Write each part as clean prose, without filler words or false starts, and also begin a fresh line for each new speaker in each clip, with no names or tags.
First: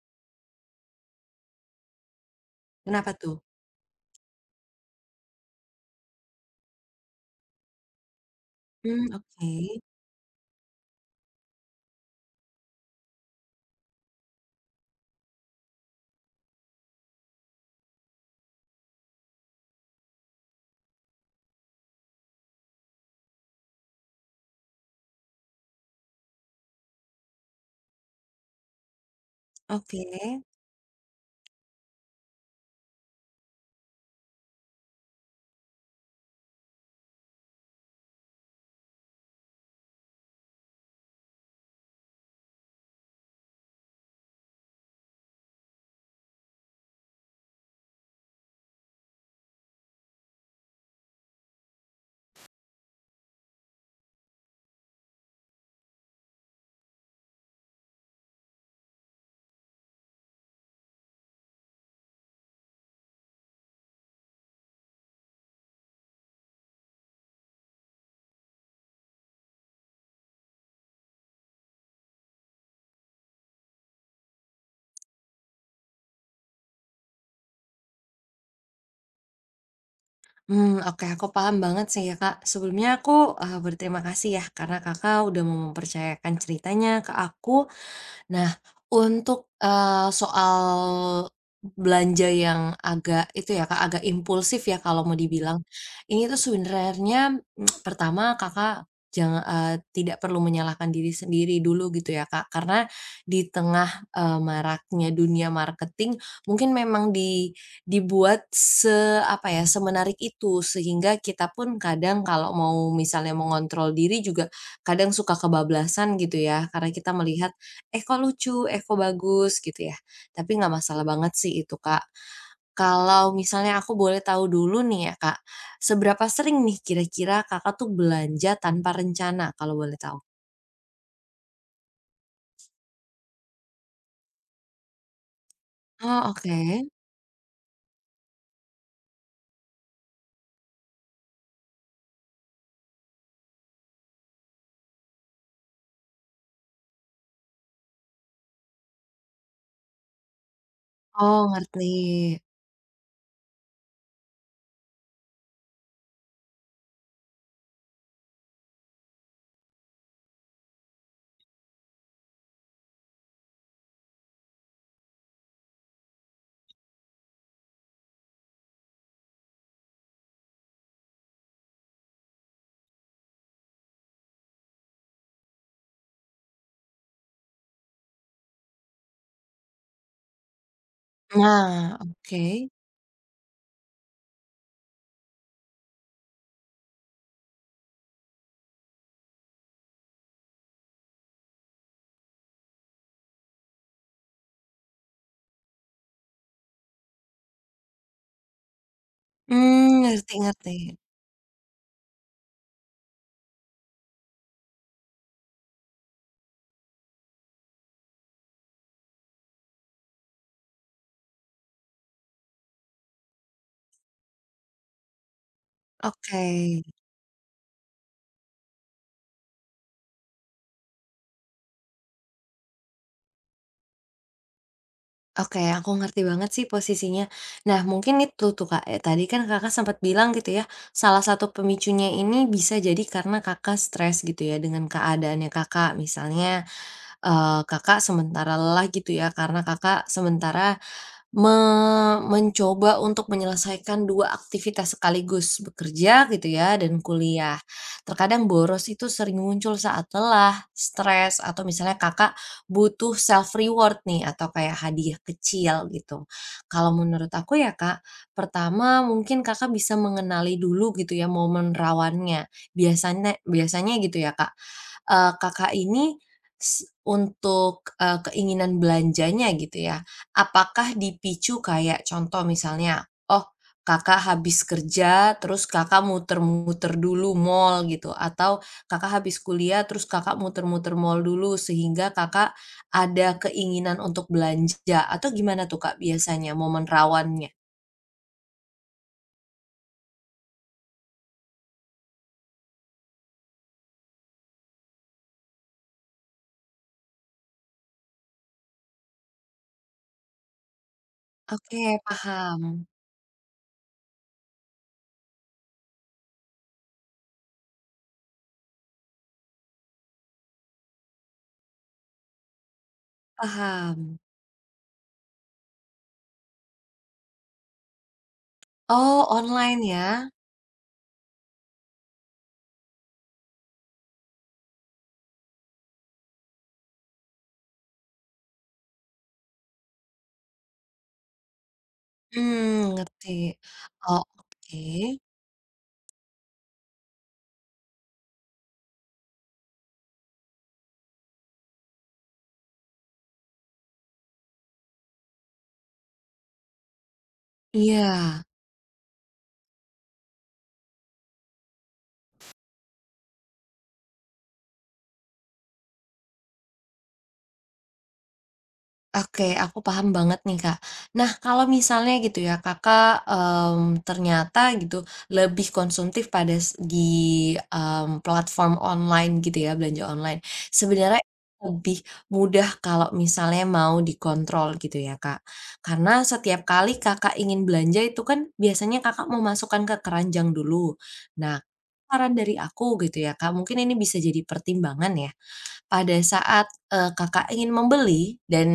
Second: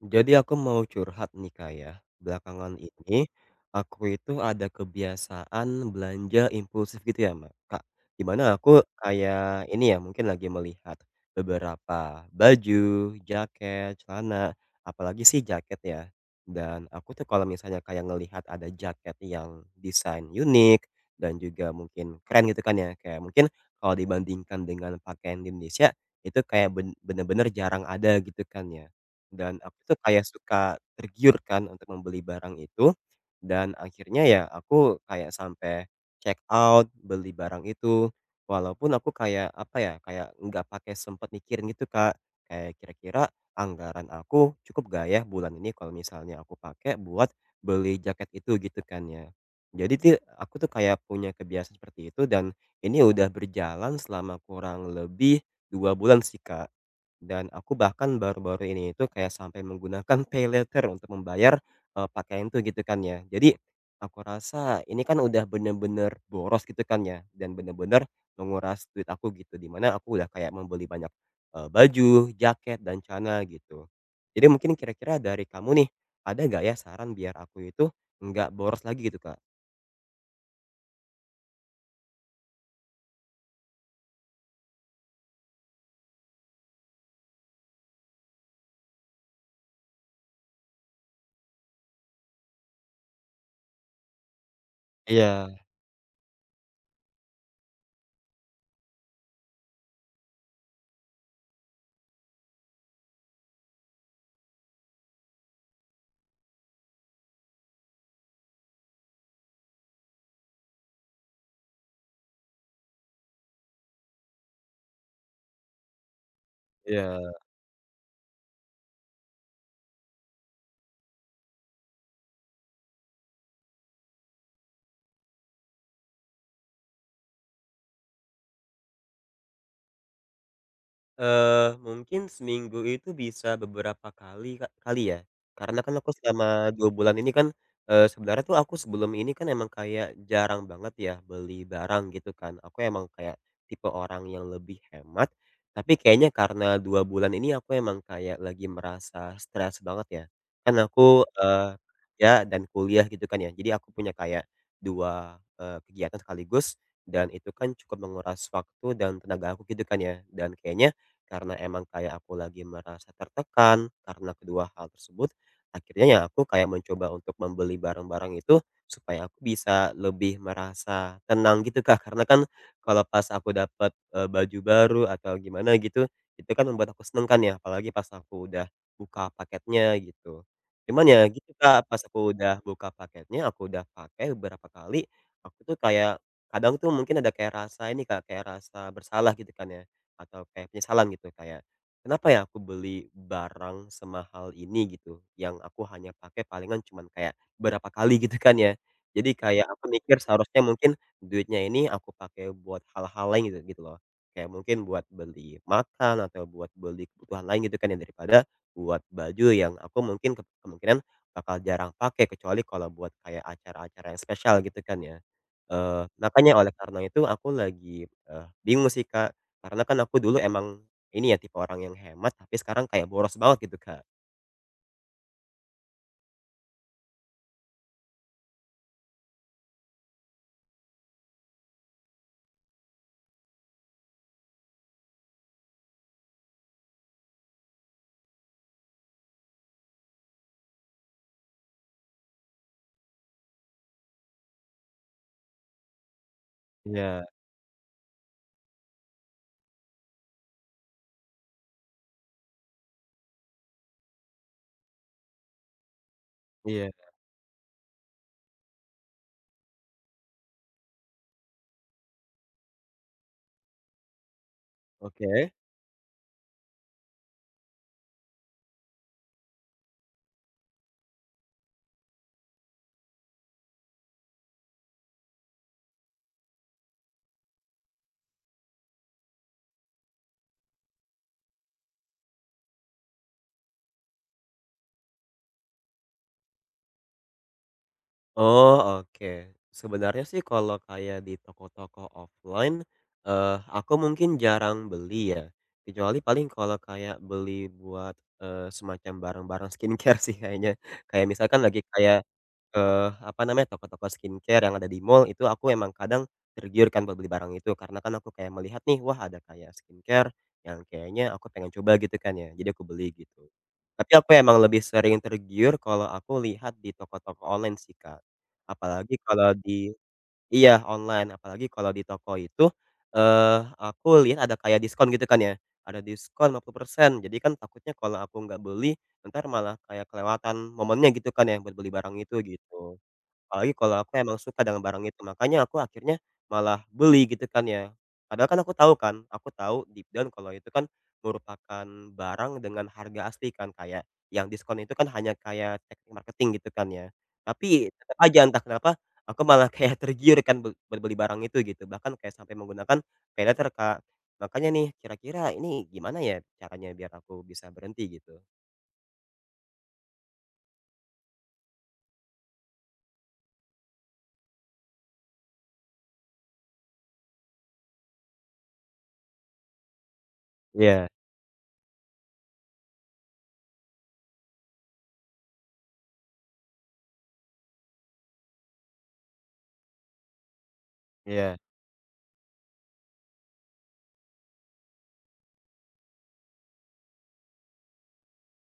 Jadi aku mau curhat nih Kak ya. Belakangan
Kenapa
ini,
tuh?
aku itu ada kebiasaan belanja impulsif gitu ya Ma Kak, di mana aku
Oke
kayak ini ya, mungkin lagi melihat beberapa baju, jaket, celana, apalagi sih jaket ya. Dan aku tuh kalau misalnya kayak ngelihat ada jaket yang desain unik, dan juga mungkin keren gitu kan ya, kayak mungkin kalau dibandingkan dengan pakaian di Indonesia, itu kayak bener-bener jarang ada gitu kan ya. Dan aku tuh
oke.
kayak suka tergiurkan untuk membeli barang itu, dan akhirnya ya aku kayak sampai check out beli barang itu. Walaupun aku kayak, apa ya, kayak nggak pakai sempet mikirin gitu, Kak. Kayak kira-kira anggaran aku cukup nggak ya bulan ini kalau misalnya aku pakai buat beli jaket itu gitu kan ya. Jadi tuh aku tuh kayak punya kebiasaan seperti itu dan ini udah berjalan selama kurang lebih 2 bulan sih, Kak. Dan aku bahkan baru-baru ini itu kayak sampai menggunakan pay later untuk membayar, pakaian itu gitu kan ya. Jadi, aku rasa ini kan udah bener-bener boros gitu kan ya, dan bener-bener menguras duit aku gitu, dimana aku udah kayak membeli banyak, baju, jaket, dan celana gitu. Jadi mungkin kira-kira dari kamu nih, ada nggak ya saran biar aku itu nggak boros lagi gitu, Kak?
Oke, aku paham banget sih ya Kak. Sebelumnya aku, berterima kasih ya karena Kakak udah mau mempercayakan ceritanya ke aku. Nah, untuk, soal belanja yang agak itu ya Kak, agak impulsif ya kalau mau
Iya,
dibilang. Ini tuh sebenarnya, pertama Kakak jangan tidak perlu menyalahkan diri sendiri dulu gitu ya Kak, karena di tengah, maraknya dunia marketing, mungkin memang dibuat apa ya, semenarik itu, sehingga kita pun kadang kalau mau misalnya mengontrol diri juga kadang suka kebablasan gitu ya, karena kita
iya.
melihat. Eh, kok lucu, eh, kok bagus gitu ya. Tapi nggak masalah banget sih itu, Kak. Kalau misalnya aku boleh tahu dulu nih ya Kak, seberapa sering nih kira-kira Kakak tuh belanja tanpa rencana kalau boleh tahu?
Mungkin seminggu itu bisa beberapa kali Kak kali ya, karena kan aku
Oh, oke.
selama 2 bulan ini kan, sebenarnya tuh aku sebelum ini kan emang kayak jarang banget ya beli barang gitu kan, aku emang kayak tipe orang yang lebih hemat, tapi kayaknya karena 2 bulan ini aku emang kayak lagi merasa stres banget ya, kan aku,
Oh, ngerti.
kerja dan kuliah gitu kan ya, jadi aku punya kayak 2 kegiatan sekaligus dan itu kan cukup menguras waktu dan tenaga aku gitu kan ya, dan kayaknya karena emang kayak aku lagi merasa tertekan karena kedua hal tersebut, akhirnya ya aku kayak mencoba untuk membeli barang-barang itu supaya aku bisa lebih merasa tenang gitu, Kak. Karena kan kalau pas aku dapat, baju baru atau gimana gitu, itu kan membuat aku seneng kan ya, apalagi pas aku udah buka paketnya gitu. Cuman ya gitu, Kak,
Nah,
pas aku udah
oke.
buka paketnya, aku udah pakai beberapa kali, aku tuh kayak kadang tuh mungkin ada kayak rasa ini, Kak, kayak rasa bersalah gitu kan ya. Atau kayak penyesalan gitu kayak, "Kenapa ya aku beli barang semahal ini?" Gitu, yang aku hanya pakai palingan cuman kayak berapa kali gitu kan ya. Jadi kayak aku
Hmm,
mikir
ngerti
seharusnya
ngerti.
mungkin duitnya ini aku pakai buat hal-hal lain gitu gitu loh. Kayak mungkin buat beli makan atau buat beli kebutuhan lain gitu kan ya, daripada buat baju yang aku mungkin kemungkinan bakal jarang pakai kecuali kalau buat kayak acara-acara yang spesial gitu kan ya.
Oke.
Makanya oleh karena itu aku lagi, bingung sih, Kak. Karena kan aku dulu emang ini ya, tipe orang yang hemat, tapi sekarang kayak boros banget gitu, Kak.
Oke, aku ngerti banget sih posisinya. Nah, mungkin itu tuh Kak, tadi kan Kakak sempat bilang gitu ya, salah satu pemicunya ini bisa jadi karena Kakak stres gitu ya dengan keadaannya Kakak. Misalnya, Kakak sementara lelah gitu ya karena Kakak sementara Me mencoba untuk menyelesaikan 2 aktivitas sekaligus, bekerja gitu ya dan
Iya,
kuliah. Terkadang boros itu sering muncul saat lelah, stres, atau misalnya Kakak butuh self reward nih atau kayak hadiah kecil gitu.
iya,
Kalau menurut aku ya Kak, pertama mungkin Kakak bisa mengenali dulu gitu ya momen rawannya. Biasanya biasanya gitu ya Kak,
oke.
Kakak ini untuk, keinginan belanjanya gitu ya, apakah dipicu kayak contoh misalnya, oh Kakak habis kerja terus Kakak muter-muter dulu mall gitu, atau Kakak habis kuliah terus Kakak muter-muter mall dulu sehingga Kakak ada keinginan untuk belanja, atau gimana tuh Kak biasanya momen rawannya?
Oh, oke. Sebenarnya sih kalau kayak di toko-toko offline, eee, aku mungkin jarang beli ya, kecuali paling kalau kayak beli buat, semacam barang-barang skincare sih kayaknya. Kayak misalkan
Oke,
lagi kayak,
paham
Apa namanya, toko-toko skincare yang ada di mall itu aku emang kadang tergiurkan buat beli barang itu karena kan aku kayak melihat nih, wah ada kayak skincare yang kayaknya aku pengen coba gitu kan ya, jadi aku beli gitu. Tapi
paham.
aku emang lebih sering tergiur kalau aku lihat di toko-toko online sih, Kak. Apalagi
Oh,
kalau
online
di
ya?
iya online, apalagi kalau di toko itu, eh aku lihat ada kayak diskon gitu kan ya, ada diskon 50%. Jadi kan takutnya kalau aku nggak beli, ntar malah kayak kelewatan momennya gitu kan ya buat beli barang itu
Hmm,
gitu.
ngerti.
Apalagi kalau aku
Oh,
emang suka
oke.
dengan barang itu, makanya aku akhirnya malah beli gitu kan ya. Padahal kan, aku tahu deep down kalau itu kan merupakan barang dengan harga asli kan, kayak yang diskon itu kan hanya kayak teknik marketing gitu kan ya. Tapi
Iya.
tetap aja entah kenapa aku malah kayak tergiur kan berbeli barang itu gitu, bahkan kayak sampai menggunakan paylater, Kak. Makanya nih kira-kira ini gimana ya caranya biar aku bisa berhenti gitu?
Oke, aku paham banget nih, Kak. Nah, kalau misalnya gitu ya, Kakak, ternyata gitu lebih konsumtif pada di, platform online gitu ya, belanja online.
Iya,
Sebenarnya lebih mudah kalau misalnya mau dikontrol gitu ya, Kak. Karena setiap kali Kakak ingin belanja itu kan biasanya Kakak memasukkan ke keranjang dulu. Nah,
iya.
saran dari aku gitu ya Kak, mungkin ini bisa jadi pertimbangan ya pada saat, Kakak ingin membeli dan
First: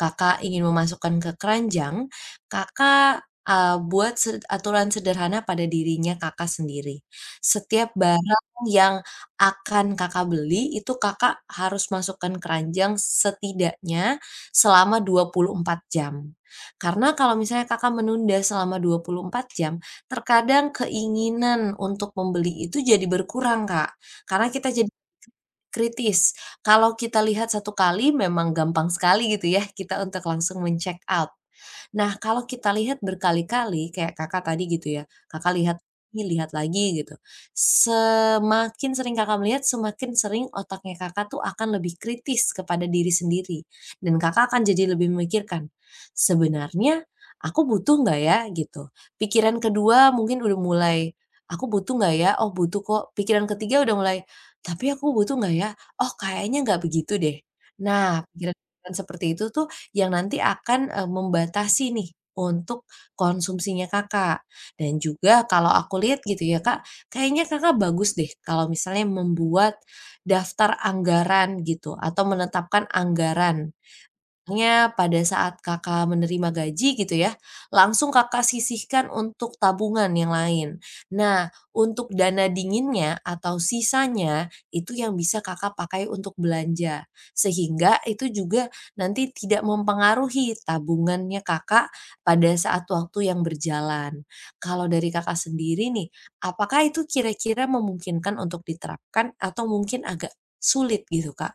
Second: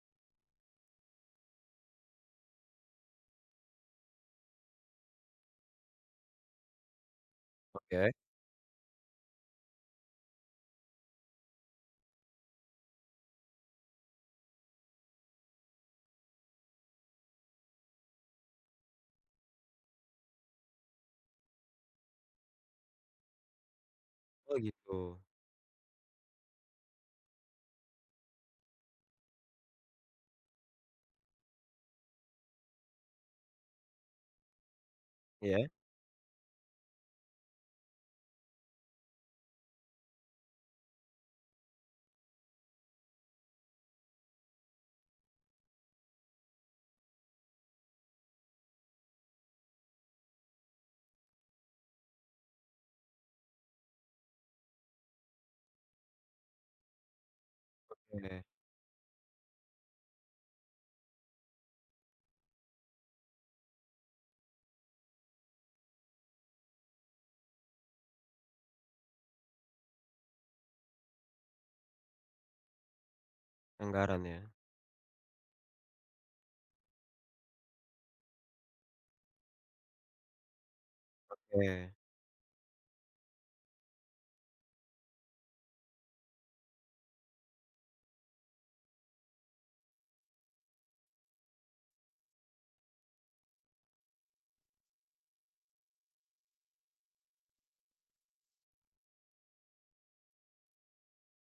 Kakak ingin memasukkan ke keranjang, Kakak, buat aturan sederhana pada dirinya Kakak sendiri. Setiap
Oke.
barang yang akan Kakak beli itu Kakak harus masukkan keranjang setidaknya selama 24 jam. Karena kalau misalnya Kakak menunda selama 24 jam, terkadang keinginan untuk membeli itu jadi berkurang, Kak. Karena
Oh
kita jadi
gitu.
kritis, kalau kita lihat satu kali memang gampang sekali gitu ya kita untuk langsung men-check out. Nah, kalau kita lihat berkali-kali kayak Kakak tadi gitu ya, Kakak
Iya?
lihat lagi gitu. Semakin sering Kakak melihat, semakin sering otaknya Kakak tuh akan lebih kritis kepada diri sendiri dan Kakak akan jadi lebih memikirkan, "Sebenarnya aku butuh nggak ya?" gitu. Pikiran kedua mungkin udah mulai, "Aku butuh nggak ya? Oh, butuh kok." Pikiran ketiga udah mulai, "Tapi aku butuh nggak ya? Oh, kayaknya nggak begitu deh." Nah,
Oke.
pikiran-pikiran seperti itu tuh yang nanti akan, membatasi nih untuk konsumsinya Kakak. Dan juga kalau aku lihat gitu ya Kak, kayaknya Kakak bagus deh kalau misalnya membuat daftar anggaran gitu atau menetapkan anggaran.
Anggaran ya?
Misalnya pada saat Kakak menerima gaji gitu ya, langsung Kakak sisihkan untuk tabungan yang lain. Nah,
Oke,
untuk dana dinginnya atau sisanya itu yang bisa Kakak pakai untuk belanja. Sehingga itu juga nanti tidak mempengaruhi tabungannya Kakak pada saat waktu yang berjalan. Kalau dari Kakak sendiri nih, apakah itu kira-kira memungkinkan untuk diterapkan atau mungkin agak sulit gitu, Kak?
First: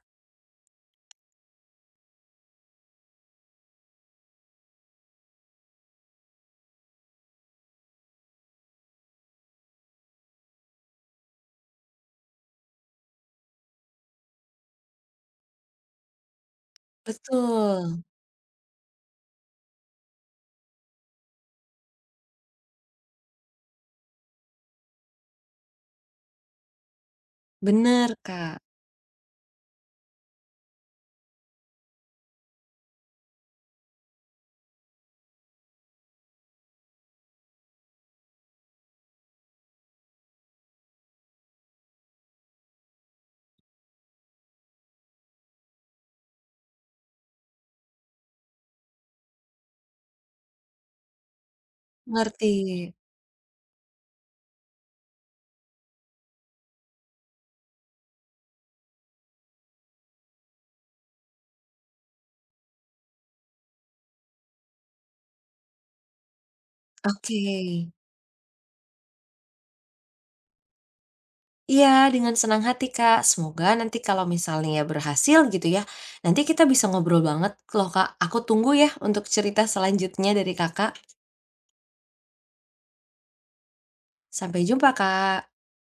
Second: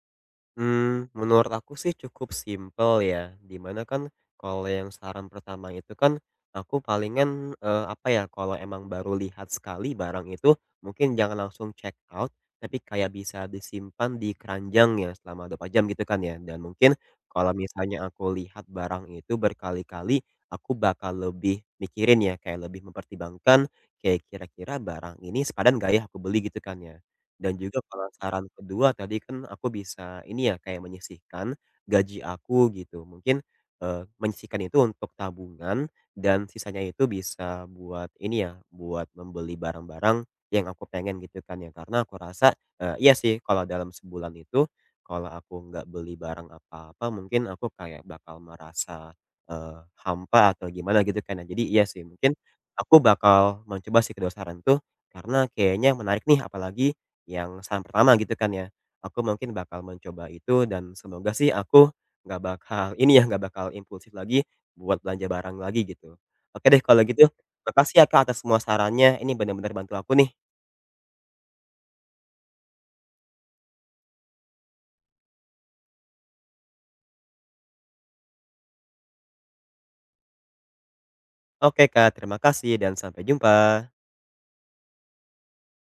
menurut aku sih cukup simpel ya, di mana kan kalau yang saran pertama itu kan aku palingan, apa ya, kalau emang baru lihat sekali barang itu mungkin jangan langsung check out, tapi kayak bisa disimpan di keranjang ya selama 24 jam gitu kan ya, dan mungkin kalau misalnya
Betul,
aku lihat barang itu berkali-kali aku bakal lebih mikirin ya, kayak lebih mempertimbangkan kayak kira-kira barang ini sepadan nggak ya aku beli gitu kan ya. Dan juga kalau
bener,
saran
Kak.
kedua tadi kan aku bisa ini ya, kayak menyisihkan gaji aku gitu. Mungkin, menyisihkan itu untuk tabungan dan sisanya itu bisa buat ini ya, buat membeli barang-barang yang aku pengen gitu kan ya. Karena aku rasa, iya sih kalau dalam sebulan itu, kalau aku nggak beli barang apa-apa mungkin aku kayak bakal merasa, eee, hampa atau gimana gitu kan ya. Jadi iya sih mungkin
Ngerti,
aku bakal mencoba sih kedua saran tuh, karena kayaknya menarik nih apalagi yang saran pertama gitu kan ya, aku mungkin bakal mencoba itu dan semoga sih aku nggak bakal ini ya, nggak bakal impulsif lagi buat belanja barang lagi gitu. Oke deh kalau gitu,
oke.
makasih ya Kak atas semua sarannya, ini benar-benar bantu aku nih.
Iya, dengan senang hati, Kak. Semoga nanti kalau misalnya berhasil gitu ya, nanti kita bisa ngobrol banget loh, Kak. Aku tunggu ya untuk cerita selanjutnya dari Kakak.
Oke Kak, terima kasih dan sampai jumpa.
Sampai jumpa, Kak.